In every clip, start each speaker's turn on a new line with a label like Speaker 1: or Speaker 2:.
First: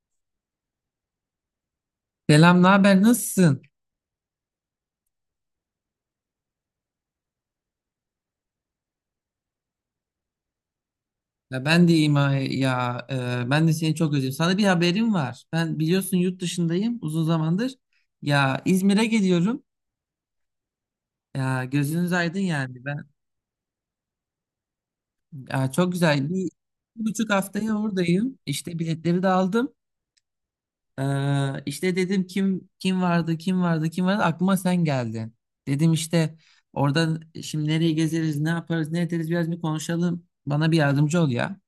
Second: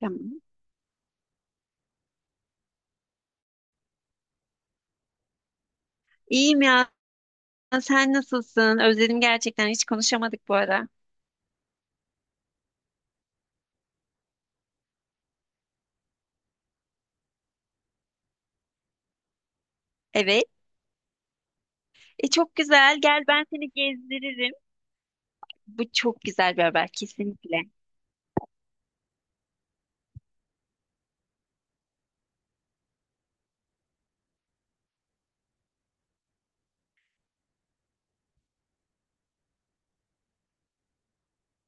Speaker 1: Tamam.
Speaker 2: Selam, ne haber? Nasılsın?
Speaker 1: İyiyim ya. Sen nasılsın? Özledim gerçekten. Hiç konuşamadık bu ara.
Speaker 2: Ya ben de iyiyim ya. Ben de seni çok özledim. Sana bir haberim var. Ben biliyorsun yurt dışındayım uzun zamandır. Ya İzmir'e geliyorum.
Speaker 1: Evet.
Speaker 2: Ya gözünüz aydın
Speaker 1: Çok
Speaker 2: yani. Ben
Speaker 1: güzel. Gel ben seni gezdiririm.
Speaker 2: ya
Speaker 1: Bu
Speaker 2: çok
Speaker 1: çok
Speaker 2: güzel
Speaker 1: güzel bir haber.
Speaker 2: 1,5
Speaker 1: Kesinlikle.
Speaker 2: haftaya oradayım. İşte biletleri de aldım. İşte dedim kim vardı aklıma sen geldin. Dedim işte oradan şimdi nereye gezeriz ne yaparız ne ederiz biraz bir konuşalım. Bana bir yardımcı ol ya.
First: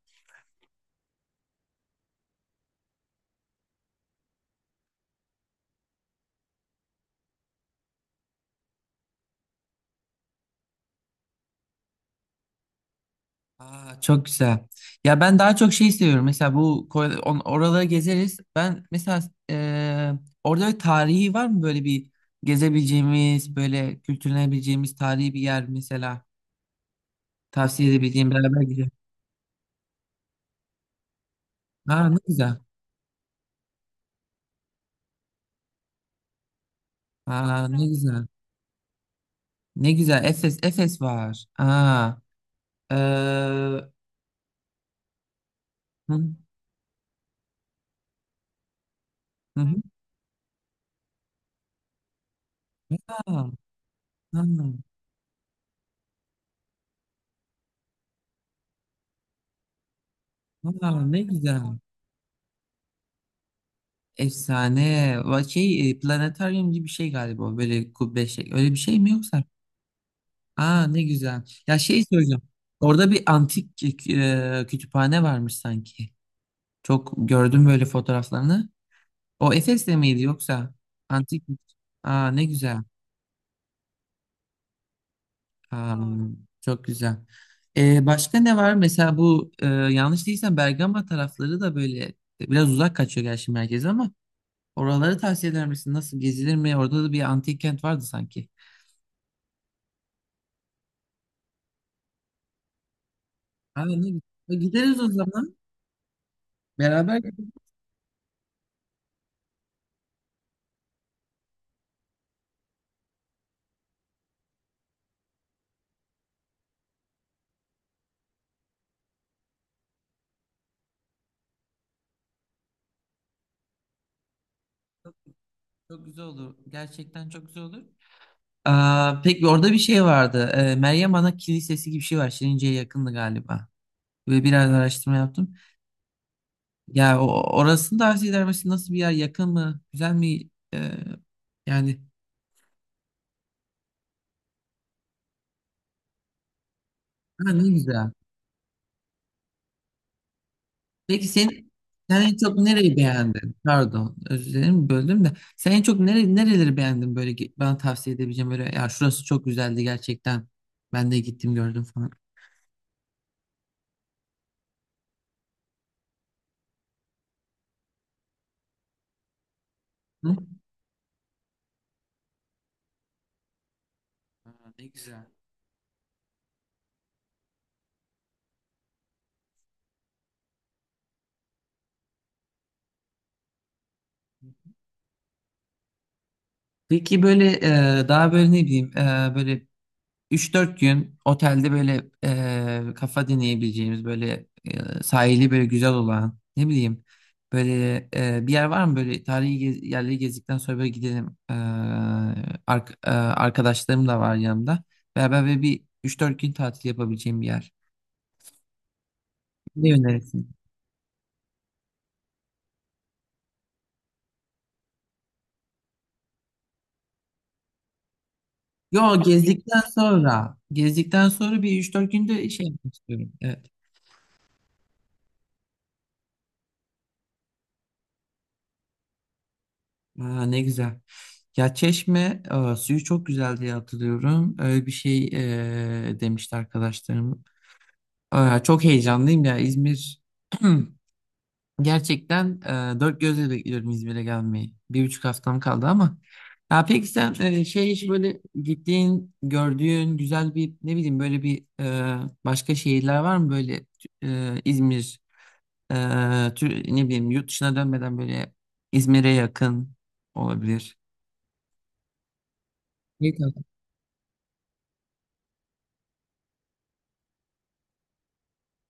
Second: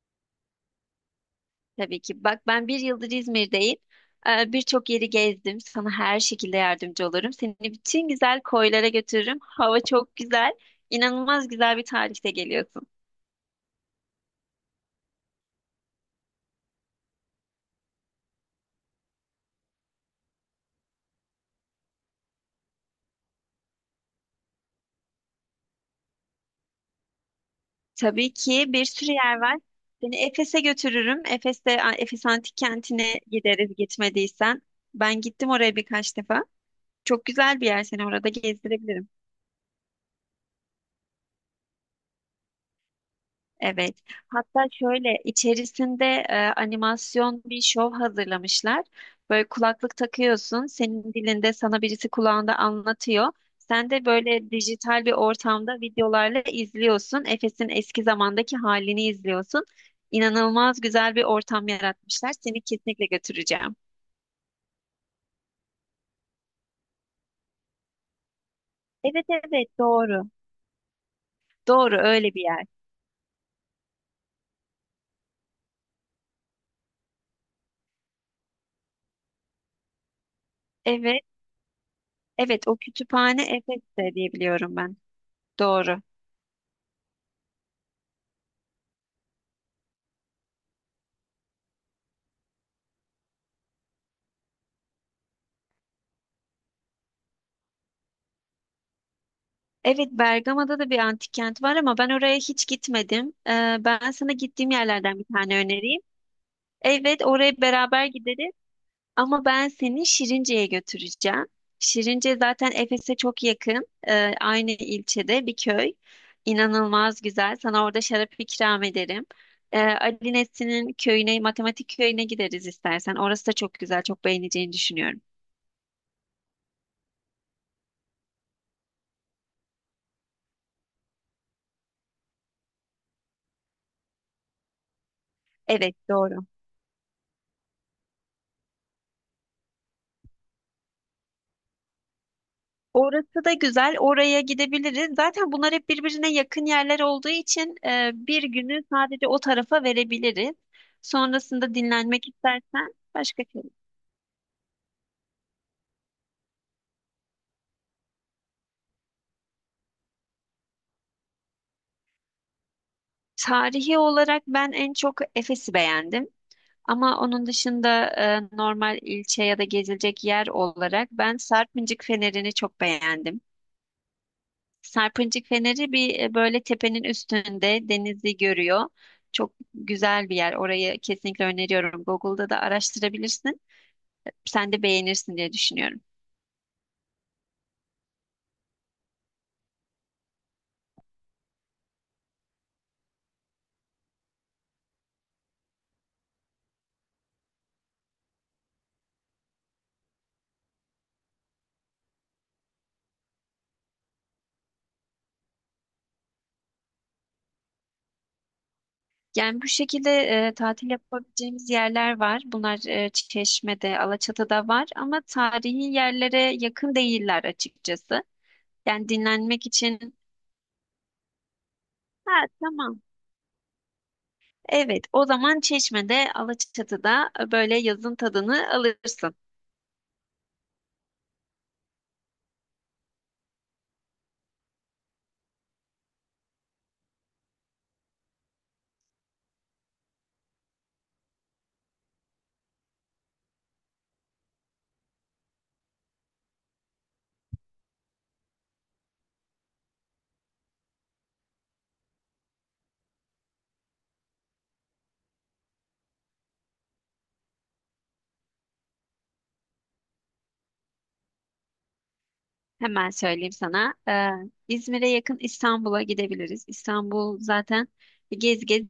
Speaker 1: Tabii ki. Bak ben bir yıldır İzmir'deyim. Birçok yeri gezdim. Sana her şekilde yardımcı olurum. Seni bütün güzel koylara götürürüm. Hava çok güzel. İnanılmaz güzel bir tarihte geliyorsun.
Speaker 2: Aa, çok güzel. Ya ben daha çok şey seviyorum. Mesela bu oraları gezeriz. Ben mesela e, orada bir tarihi var mı böyle gezebileceğimiz böyle kültürlenebileceğimiz tarihi bir yer mesela? Tavsiye edebileceğim
Speaker 1: Tabii
Speaker 2: beraber
Speaker 1: ki bir
Speaker 2: gidelim.
Speaker 1: sürü yer var. Seni Efes'e götürürüm. Efes'te
Speaker 2: Aa, ne
Speaker 1: Efes
Speaker 2: güzel.
Speaker 1: Antik Kenti'ne gideriz gitmediysen. Ben gittim oraya birkaç defa. Çok güzel bir
Speaker 2: Aa,
Speaker 1: yer,
Speaker 2: ne
Speaker 1: seni
Speaker 2: güzel.
Speaker 1: orada gezdirebilirim.
Speaker 2: Ne güzel. Efes var. Aa. eee,
Speaker 1: Evet. Hatta şöyle içerisinde
Speaker 2: hı,
Speaker 1: animasyon bir şov hazırlamışlar. Böyle
Speaker 2: hı, hı.
Speaker 1: kulaklık takıyorsun, senin dilinde sana birisi kulağında anlatıyor.
Speaker 2: Aa,
Speaker 1: Sen de
Speaker 2: aa,
Speaker 1: böyle dijital bir ortamda videolarla izliyorsun. Efes'in eski zamandaki halini izliyorsun. İnanılmaz
Speaker 2: aa,
Speaker 1: güzel
Speaker 2: ne
Speaker 1: bir
Speaker 2: güzel.
Speaker 1: ortam yaratmışlar. Seni kesinlikle götüreceğim.
Speaker 2: Efsane. Şey, planetaryum gibi bir şey galiba o, böyle kubbe şey. Öyle bir şey mi
Speaker 1: Evet
Speaker 2: yoksa?
Speaker 1: evet, doğru.
Speaker 2: Aa, ne güzel. Ya
Speaker 1: Doğru,
Speaker 2: şey
Speaker 1: öyle bir
Speaker 2: söyleyeceğim.
Speaker 1: yer.
Speaker 2: Orada bir antik kütüphane varmış sanki. Çok gördüm böyle fotoğraflarını. O Efes'te miydi yoksa?
Speaker 1: Evet.
Speaker 2: Antik. Aa, ne
Speaker 1: Evet, o
Speaker 2: güzel.
Speaker 1: kütüphane Efes'te diye biliyorum ben.
Speaker 2: Ha,
Speaker 1: Doğru.
Speaker 2: çok güzel. Başka ne var? Mesela bu yanlış değilsem Bergama tarafları da böyle biraz uzak kaçıyor gerçi merkeze ama oraları tavsiye eder misin? Nasıl gezilir mi? Orada da bir antik kent vardı sanki.
Speaker 1: Evet, Bergama'da da bir antik kent var ama ben oraya hiç gitmedim.
Speaker 2: Ha, ne
Speaker 1: Ben
Speaker 2: güzel.
Speaker 1: sana gittiğim
Speaker 2: Gideriz o
Speaker 1: yerlerden bir
Speaker 2: zaman.
Speaker 1: tane önereyim.
Speaker 2: Beraber
Speaker 1: Evet,
Speaker 2: gideriz.
Speaker 1: oraya beraber gideriz ama ben seni Şirince'ye götüreceğim. Şirince zaten Efes'e çok yakın. Aynı ilçede bir köy. İnanılmaz güzel. Sana orada şarap ikram ederim. Ali Nesli'nin köyüne, matematik köyüne gideriz istersen. Orası da çok güzel, çok beğeneceğini düşünüyorum.
Speaker 2: Çok güzel olur. Gerçekten çok güzel olur. Aa, peki orada bir şey vardı. Meryem Ana Kilisesi gibi bir şey var. Şirince'ye yakındı galiba. Ve biraz araştırma yaptım.
Speaker 1: Evet, doğru.
Speaker 2: Ya orasını tavsiye eder misin? Nasıl bir yer? Yakın mı? Güzel mi? Yani.
Speaker 1: Orası da güzel. Oraya gidebiliriz. Zaten bunlar hep birbirine yakın yerler olduğu
Speaker 2: Ha, ne
Speaker 1: için
Speaker 2: güzel.
Speaker 1: bir günü sadece o tarafa verebiliriz.
Speaker 2: Peki sen,
Speaker 1: Sonrasında
Speaker 2: sen
Speaker 1: dinlenmek
Speaker 2: en çok
Speaker 1: istersen
Speaker 2: nereyi
Speaker 1: başka
Speaker 2: beğendin?
Speaker 1: şey.
Speaker 2: Pardon, özür dilerim böldüm de. Sen en çok nereleri beğendin böyle bana tavsiye edebileceğim böyle ya şurası çok güzeldi gerçekten. Ben de gittim gördüm falan.
Speaker 1: Tarihi olarak ben en çok Efes'i beğendim. Ama onun dışında normal ilçe ya da gezilecek
Speaker 2: Hı?
Speaker 1: yer olarak ben Sarpıncık Feneri'ni çok beğendim.
Speaker 2: Aa, ne güzel.
Speaker 1: Sarpıncık Feneri böyle tepenin üstünde denizi görüyor. Çok güzel bir yer. Orayı kesinlikle öneriyorum. Google'da da araştırabilirsin. Sen de beğenirsin diye düşünüyorum.
Speaker 2: Peki böyle daha böyle ne bileyim böyle üç dört gün otelde böyle kafa dinleyebileceğimiz böyle sahili böyle güzel olan ne bileyim böyle bir yer var mı böyle tarihi yerleri gezdikten sonra böyle gidelim. Arkadaşlarım da var yanımda. Beraber böyle bir üç dört gün tatil yapabileceğim bir yer.
Speaker 1: Yani bu
Speaker 2: Ne
Speaker 1: şekilde
Speaker 2: önerirsin?
Speaker 1: tatil yapabileceğimiz yerler var. Bunlar Çeşme'de, Alaçatı'da var ama tarihi yerlere yakın değiller açıkçası. Yani
Speaker 2: Yo,
Speaker 1: dinlenmek
Speaker 2: gezdikten
Speaker 1: için.
Speaker 2: sonra gezdikten sonra bir üç dört
Speaker 1: Ha,
Speaker 2: günde şey yapmak
Speaker 1: tamam.
Speaker 2: istiyorum.
Speaker 1: Evet, o zaman Çeşme'de, Alaçatı'da böyle yazın tadını alırsın.
Speaker 2: Aa, ne güzel. Ya Çeşme suyu çok güzel diye hatırlıyorum. Öyle bir şey demişti arkadaşlarım. Aa, çok heyecanlıyım ya İzmir. Gerçekten dört gözle bekliyorum İzmir'e gelmeyi. 1,5 haftam kaldı ama. Ya peki sen şey hiç böyle gittiğin, gördüğün güzel bir ne bileyim böyle başka şehirler var mı böyle İzmir e, ne bileyim yurt dışına dönmeden böyle İzmir'e yakın olabilir.
Speaker 1: Hemen söyleyeyim sana. İzmir'e yakın İstanbul'a gidebiliriz. İstanbul zaten gez gez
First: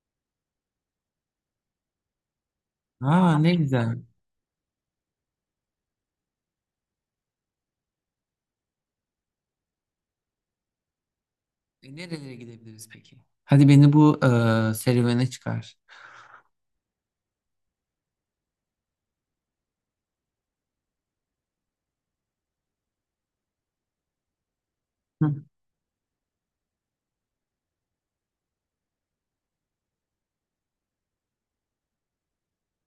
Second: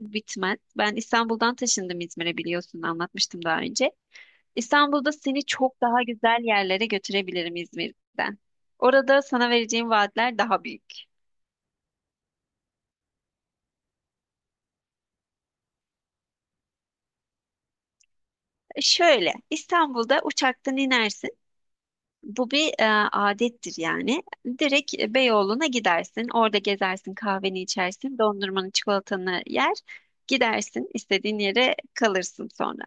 Speaker 1: bitmez. Ben İstanbul'dan taşındım İzmir'e, biliyorsun,
Speaker 2: Aa,
Speaker 1: anlatmıştım
Speaker 2: ne
Speaker 1: daha önce.
Speaker 2: güzel.
Speaker 1: İstanbul'da seni çok daha güzel yerlere götürebilirim İzmir'den. Orada sana vereceğim vaatler daha büyük.
Speaker 2: Nerelere gidebiliriz peki? Hadi beni bu serüvene çıkar.
Speaker 1: Şöyle, İstanbul'da uçaktan inersin. Bu bir adettir yani. Direkt
Speaker 2: Hı
Speaker 1: Beyoğlu'na gidersin. Orada gezersin, kahveni içersin, dondurmanı, çikolatanı yer. Gidersin, istediğin yere kalırsın sonra.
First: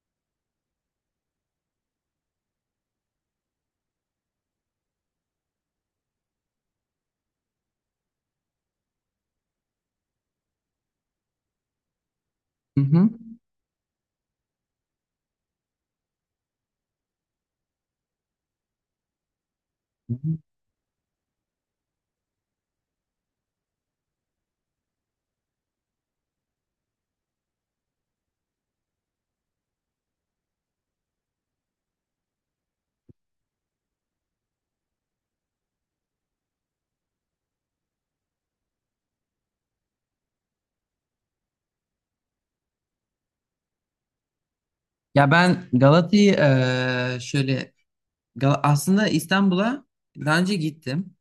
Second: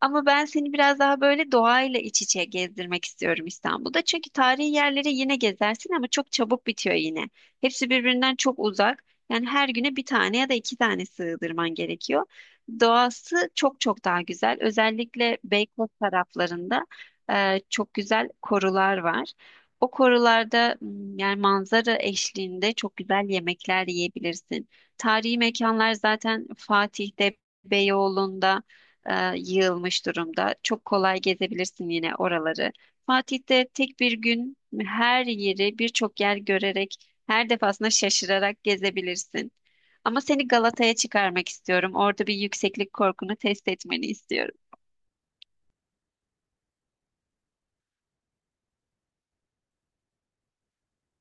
Speaker 1: Ama ben seni biraz daha böyle doğayla iç içe gezdirmek istiyorum İstanbul'da. Çünkü tarihi yerleri yine gezersin ama çok çabuk bitiyor yine. Hepsi birbirinden çok uzak. Yani her güne bir tane ya da iki tane sığdırman gerekiyor.
Speaker 2: hı. Hı.
Speaker 1: Doğası çok çok daha güzel. Özellikle Beykoz taraflarında çok güzel korular var. O
Speaker 2: Hı hı.
Speaker 1: korularda yani manzara eşliğinde çok güzel yemekler yiyebilirsin. Tarihi mekanlar zaten Fatih'te, Beyoğlu'nda yığılmış durumda. Çok kolay gezebilirsin yine oraları. Fatih'te tek bir gün her yeri, birçok yer görerek, her defasında şaşırarak gezebilirsin. Ama seni Galata'ya çıkarmak istiyorum. Orada bir yükseklik korkunu test etmeni istiyorum.
Speaker 2: Ya ben Galata'yı şöyle aslında İstanbul'a daha önce gittim.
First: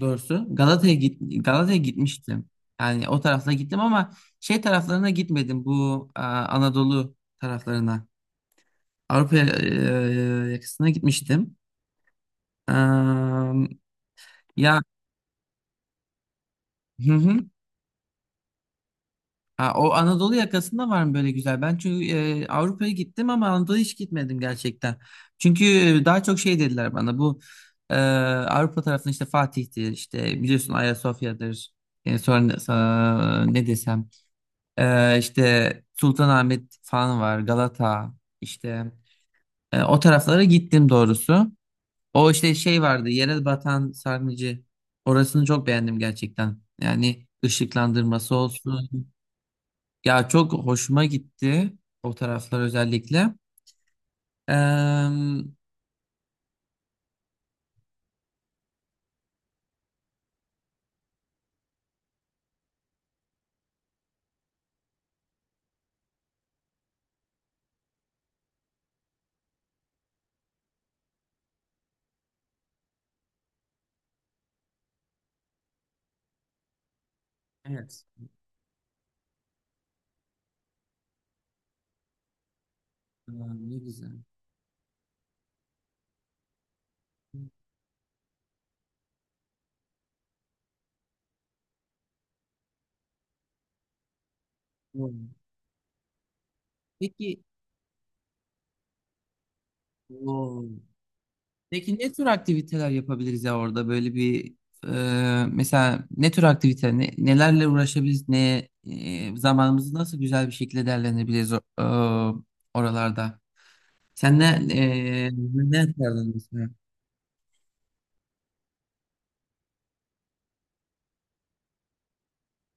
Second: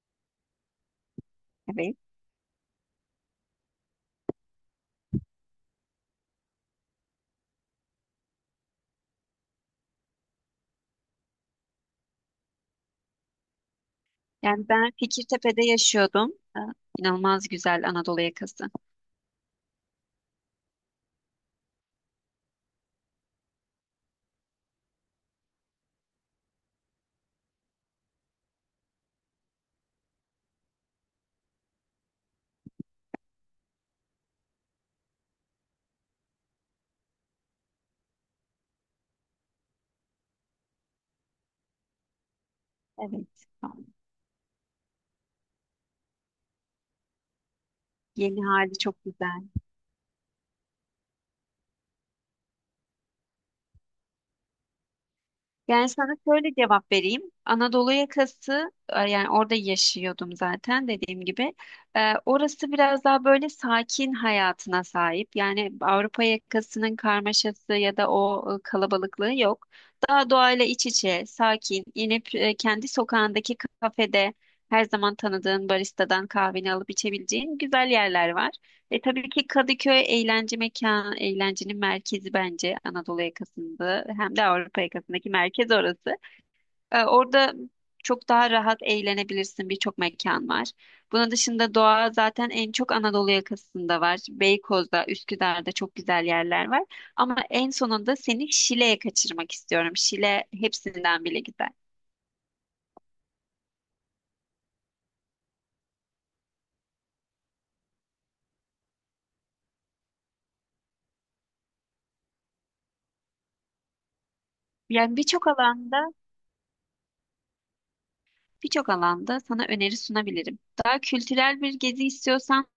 Speaker 2: Doğrusu Galata'ya
Speaker 1: Evet.
Speaker 2: gitmiştim. Yani o tarafta gittim ama şey taraflarına gitmedim. Bu Anadolu taraflarına. Avrupa yakasına gitmiştim. Eee,
Speaker 1: Yani
Speaker 2: ya,
Speaker 1: ben Fikirtepe'de yaşıyordum. Ee,
Speaker 2: hı hı.
Speaker 1: İnanılmaz güzel Anadolu yakası.
Speaker 2: Ha, o Anadolu yakasında var mı böyle güzel? Ben çünkü Avrupa'ya gittim ama Anadolu'ya hiç gitmedim gerçekten. Çünkü daha çok şey dediler bana bu Avrupa tarafında işte Fatih'tir işte biliyorsun Ayasofya'dır. Sonra ne desem, işte Sultanahmet falan var Galata işte. O taraflara gittim doğrusu. O işte şey vardı yere
Speaker 1: Evet.
Speaker 2: batan sarnıcı orasını çok beğendim gerçekten. Yani ışıklandırması
Speaker 1: Yeni hali çok
Speaker 2: olsun.
Speaker 1: güzel.
Speaker 2: Ya çok hoşuma gitti o taraflar özellikle. Eee,
Speaker 1: Yani sana şöyle cevap vereyim. Anadolu yakası, yani orada yaşıyordum zaten dediğim gibi. Orası biraz daha böyle sakin hayatına sahip. Yani Avrupa yakasının karmaşası ya da o kalabalıklığı yok. Daha doğayla iç içe, sakin, inip kendi sokağındaki kafede her zaman tanıdığın baristadan kahveni alıp içebileceğin güzel
Speaker 2: evet.
Speaker 1: yerler var. Tabii ki Kadıköy eğlence mekanı, eğlencenin merkezi, bence Anadolu
Speaker 2: Eee, ne
Speaker 1: yakasında
Speaker 2: güzel.
Speaker 1: hem de Avrupa yakasındaki merkez orası. Orada çok daha rahat eğlenebilirsin. Birçok mekan var. Bunun dışında doğa zaten en çok Anadolu yakasında var. Beykoz'da,
Speaker 2: Doğru.
Speaker 1: Üsküdar'da çok güzel yerler var. Ama
Speaker 2: Peki,
Speaker 1: en sonunda seni Şile'ye kaçırmak istiyorum. Şile
Speaker 2: o,
Speaker 1: hepsinden bile güzel.
Speaker 2: peki ne tür aktiviteler yapabiliriz ya orada böyle bir mesela ne tür aktivite nelerle uğraşabiliriz ne zamanımızı nasıl güzel bir şekilde değerlendirebiliriz oralarda. Sen
Speaker 1: Yani birçok
Speaker 2: ne
Speaker 1: alanda,
Speaker 2: yapardın mesela?
Speaker 1: birçok alanda sana öneri sunabilirim. Daha kültürel bir gezi istiyorsan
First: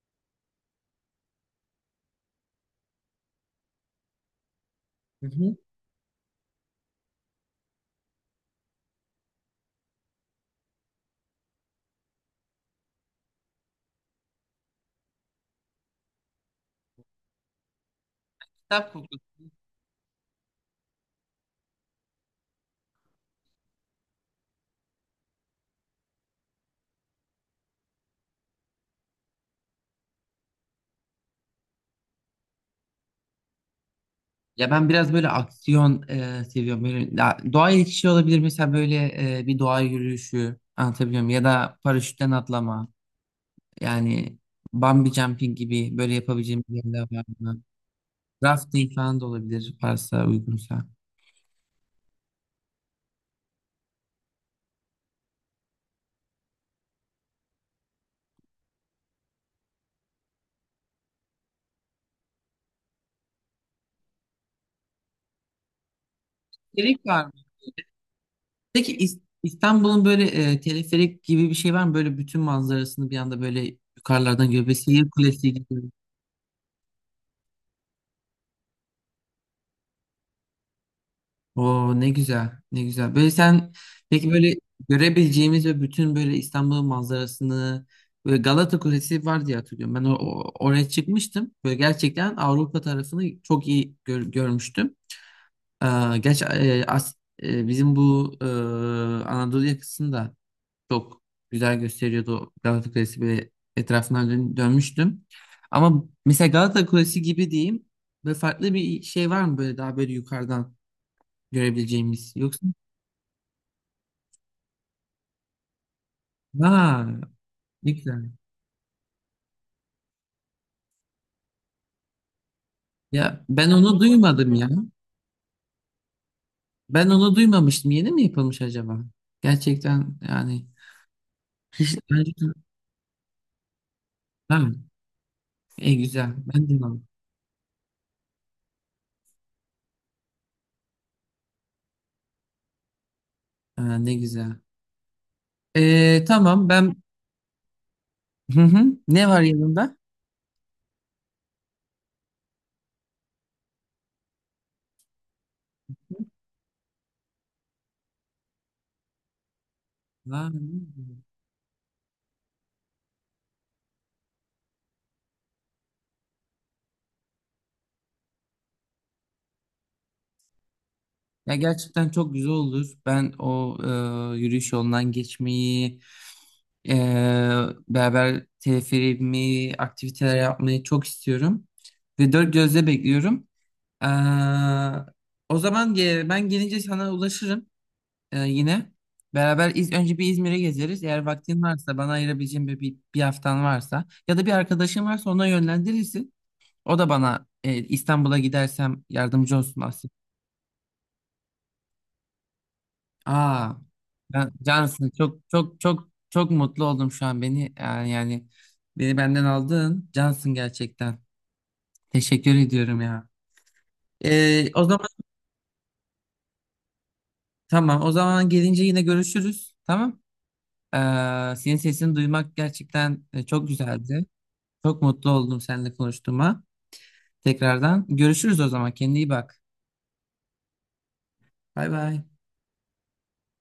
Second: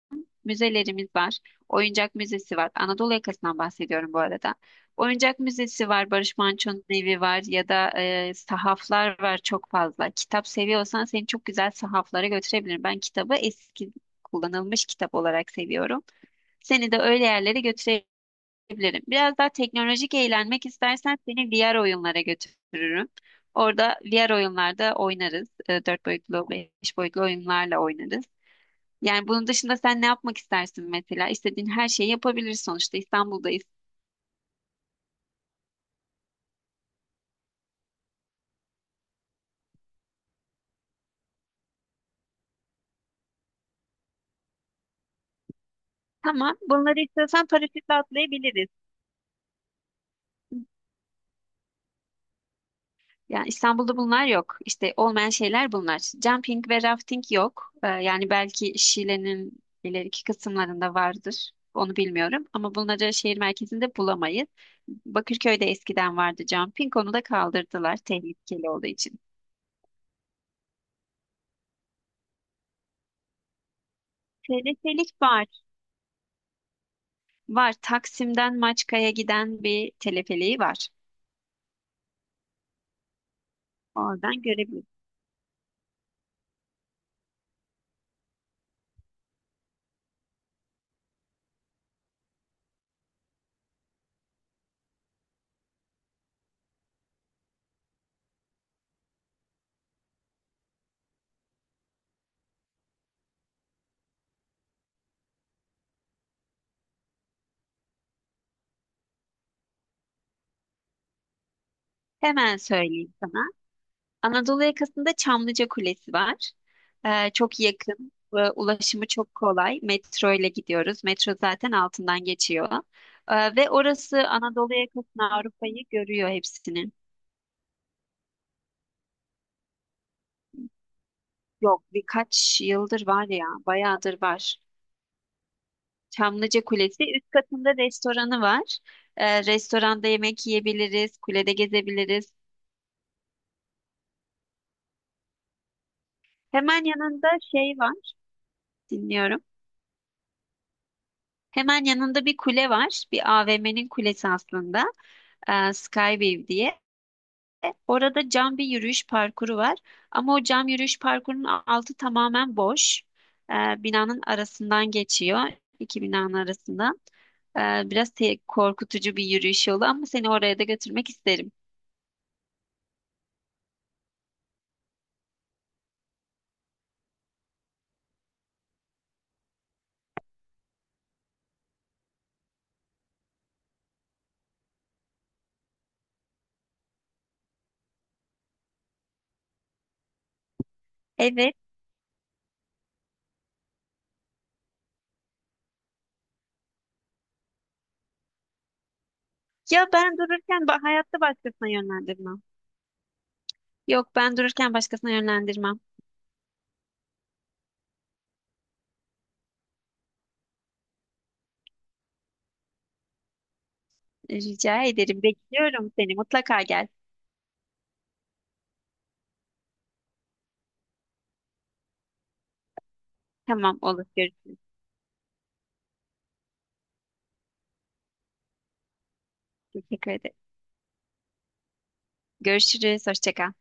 Speaker 1: müzelerimiz var. Oyuncak Müzesi var. Anadolu yakasından bahsediyorum bu arada.
Speaker 2: Hı
Speaker 1: Oyuncak
Speaker 2: hı.
Speaker 1: Müzesi var. Barış Manço'nun evi var. Ya da sahaflar var çok fazla. Kitap seviyorsan seni çok güzel sahaflara götürebilirim. Ben kitabı eski, kullanılmış kitap olarak seviyorum. Seni de öyle yerlere götürebilirim.
Speaker 2: Kitap kokulu.
Speaker 1: Biraz daha teknolojik eğlenmek istersen seni VR oyunlara götürürüm. Orada VR oyunlarda oynarız. E, dört boyutlu, beş boyutlu oyunlarla oynarız. Yani bunun dışında sen ne yapmak istersin mesela? İstediğin her şeyi yapabiliriz sonuçta İstanbul'dayız.
Speaker 2: Ya ben biraz böyle aksiyon seviyorum. Böyle, ya, doğaya geçişi olabilir mesela böyle bir doğa yürüyüşü anlatabiliyor muyum? Ya da paraşütten atlama. Yani bungee jumping gibi böyle
Speaker 1: Tamam,
Speaker 2: yapabileceğim bir yerler
Speaker 1: bunları
Speaker 2: var
Speaker 1: istiyorsan
Speaker 2: mı?
Speaker 1: paraşütle atlayabiliriz.
Speaker 2: Rafting falan da olabilir varsa uygunsa.
Speaker 1: Yani İstanbul'da bunlar yok. İşte olmayan şeyler bunlar. Jumping ve rafting yok. Yani belki Şile'nin ileriki kısımlarında vardır. Onu bilmiyorum. Ama bunları şehir merkezinde bulamayız. Bakırköy'de eskiden vardı jumping.
Speaker 2: Teleferik
Speaker 1: Onu da
Speaker 2: var mı?
Speaker 1: kaldırdılar tehlikeli olduğu
Speaker 2: Peki
Speaker 1: için.
Speaker 2: İstanbul'un böyle teleferik gibi bir şey var mı? Böyle bütün manzarasını bir anda böyle yukarılardan görüyor. Böyle Sihir
Speaker 1: Telefelik var.
Speaker 2: Kulesi gibi.
Speaker 1: Var. Taksim'den Maçka'ya giden bir teleferiği var.
Speaker 2: Oo, ne güzel, ne güzel. Böyle sen peki
Speaker 1: Oradan
Speaker 2: böyle
Speaker 1: görebiliriz.
Speaker 2: görebileceğimiz ve bütün böyle İstanbul manzarasını böyle Galata Kulesi var diye hatırlıyorum. Ben oraya çıkmıştım. Böyle gerçekten Avrupa tarafını çok iyi görmüştüm. Gerçi bizim bu Anadolu yakasını da çok güzel gösteriyordu o Galata Kulesi ve etrafından dönmüştüm. Ama mesela Galata Kulesi gibi diyeyim. Böyle farklı bir şey var mı böyle daha böyle yukarıdan görebileceğimiz?
Speaker 1: Hemen
Speaker 2: Yoksa.
Speaker 1: söyleyeyim sana. Anadolu yakasında Çamlıca Kulesi var.
Speaker 2: Ha,
Speaker 1: Çok
Speaker 2: ne
Speaker 1: yakın
Speaker 2: güzel.
Speaker 1: ve ulaşımı çok kolay. Metro ile gidiyoruz. Metro zaten altından geçiyor.
Speaker 2: Ya ben
Speaker 1: Ve
Speaker 2: onu
Speaker 1: orası
Speaker 2: duymadım ya.
Speaker 1: Anadolu yakasını, Avrupa'yı görüyor, hepsini.
Speaker 2: Ben onu duymamıştım. Yeni mi yapılmış acaba? Gerçekten yani
Speaker 1: Yok,
Speaker 2: hiç
Speaker 1: birkaç yıldır var ya, bayağıdır var.
Speaker 2: ha, güzel.
Speaker 1: Çamlıca
Speaker 2: Ben
Speaker 1: Kulesi
Speaker 2: duymadım.
Speaker 1: üst katında restoranı var. Restoranda yemek yiyebiliriz, kulede gezebiliriz.
Speaker 2: Ha, ne güzel. Tamam
Speaker 1: Hemen
Speaker 2: ben
Speaker 1: yanında şey var.
Speaker 2: hı hı. Ne var
Speaker 1: Dinliyorum.
Speaker 2: yanında?
Speaker 1: Hemen yanında bir kule var. Bir AVM'nin kulesi aslında. Skyway diye. Orada cam bir yürüyüş parkuru var. Ama o
Speaker 2: Ha, ne
Speaker 1: cam yürüyüş
Speaker 2: güzel.
Speaker 1: parkurunun altı tamamen boş. Binanın arasından geçiyor. İki binanın arasında. Ee, Biraz korkutucu bir yürüyüş yolu ama seni oraya da götürmek isterim.
Speaker 2: Ya gerçekten çok güzel olur. Ben yürüyüş yolundan geçmeyi, e, beraber teleferimi, aktiviteler yapmayı çok istiyorum. Ve dört gözle bekliyorum. Ee, O zaman ben gelince sana ulaşırım yine. Beraber önce bir İzmir'e gezeriz. Eğer
Speaker 1: Evet.
Speaker 2: vaktin varsa bana ayırabileceğin bir haftan varsa ya da bir arkadaşın varsa ona yönlendirirsin. O da bana İstanbul'a gidersem yardımcı olsun
Speaker 1: Ya,
Speaker 2: Asya.
Speaker 1: ben dururken hayatta başkasına yönlendirmem.
Speaker 2: Aa,
Speaker 1: Yok, ben
Speaker 2: ben
Speaker 1: dururken
Speaker 2: Cansın
Speaker 1: başkasına
Speaker 2: çok çok
Speaker 1: yönlendirmem.
Speaker 2: çok çok mutlu oldum şu an beni yani, beni benden aldın Cansın gerçekten. Teşekkür ediyorum ya. O
Speaker 1: Rica
Speaker 2: zaman
Speaker 1: ederim. Bekliyorum seni. Mutlaka gel.
Speaker 2: tamam o zaman gelince yine görüşürüz. Tamam. Ee, Senin sesini duymak gerçekten çok
Speaker 1: Tamam, olur.
Speaker 2: güzeldi.
Speaker 1: Görüşürüz.
Speaker 2: Çok mutlu oldum seninle konuştuğuma. Tekrardan görüşürüz o zaman. Kendine iyi bak.
Speaker 1: Teşekkür ederim.
Speaker 2: Bay bay.
Speaker 1: Görüşürüz. Hoşça kal.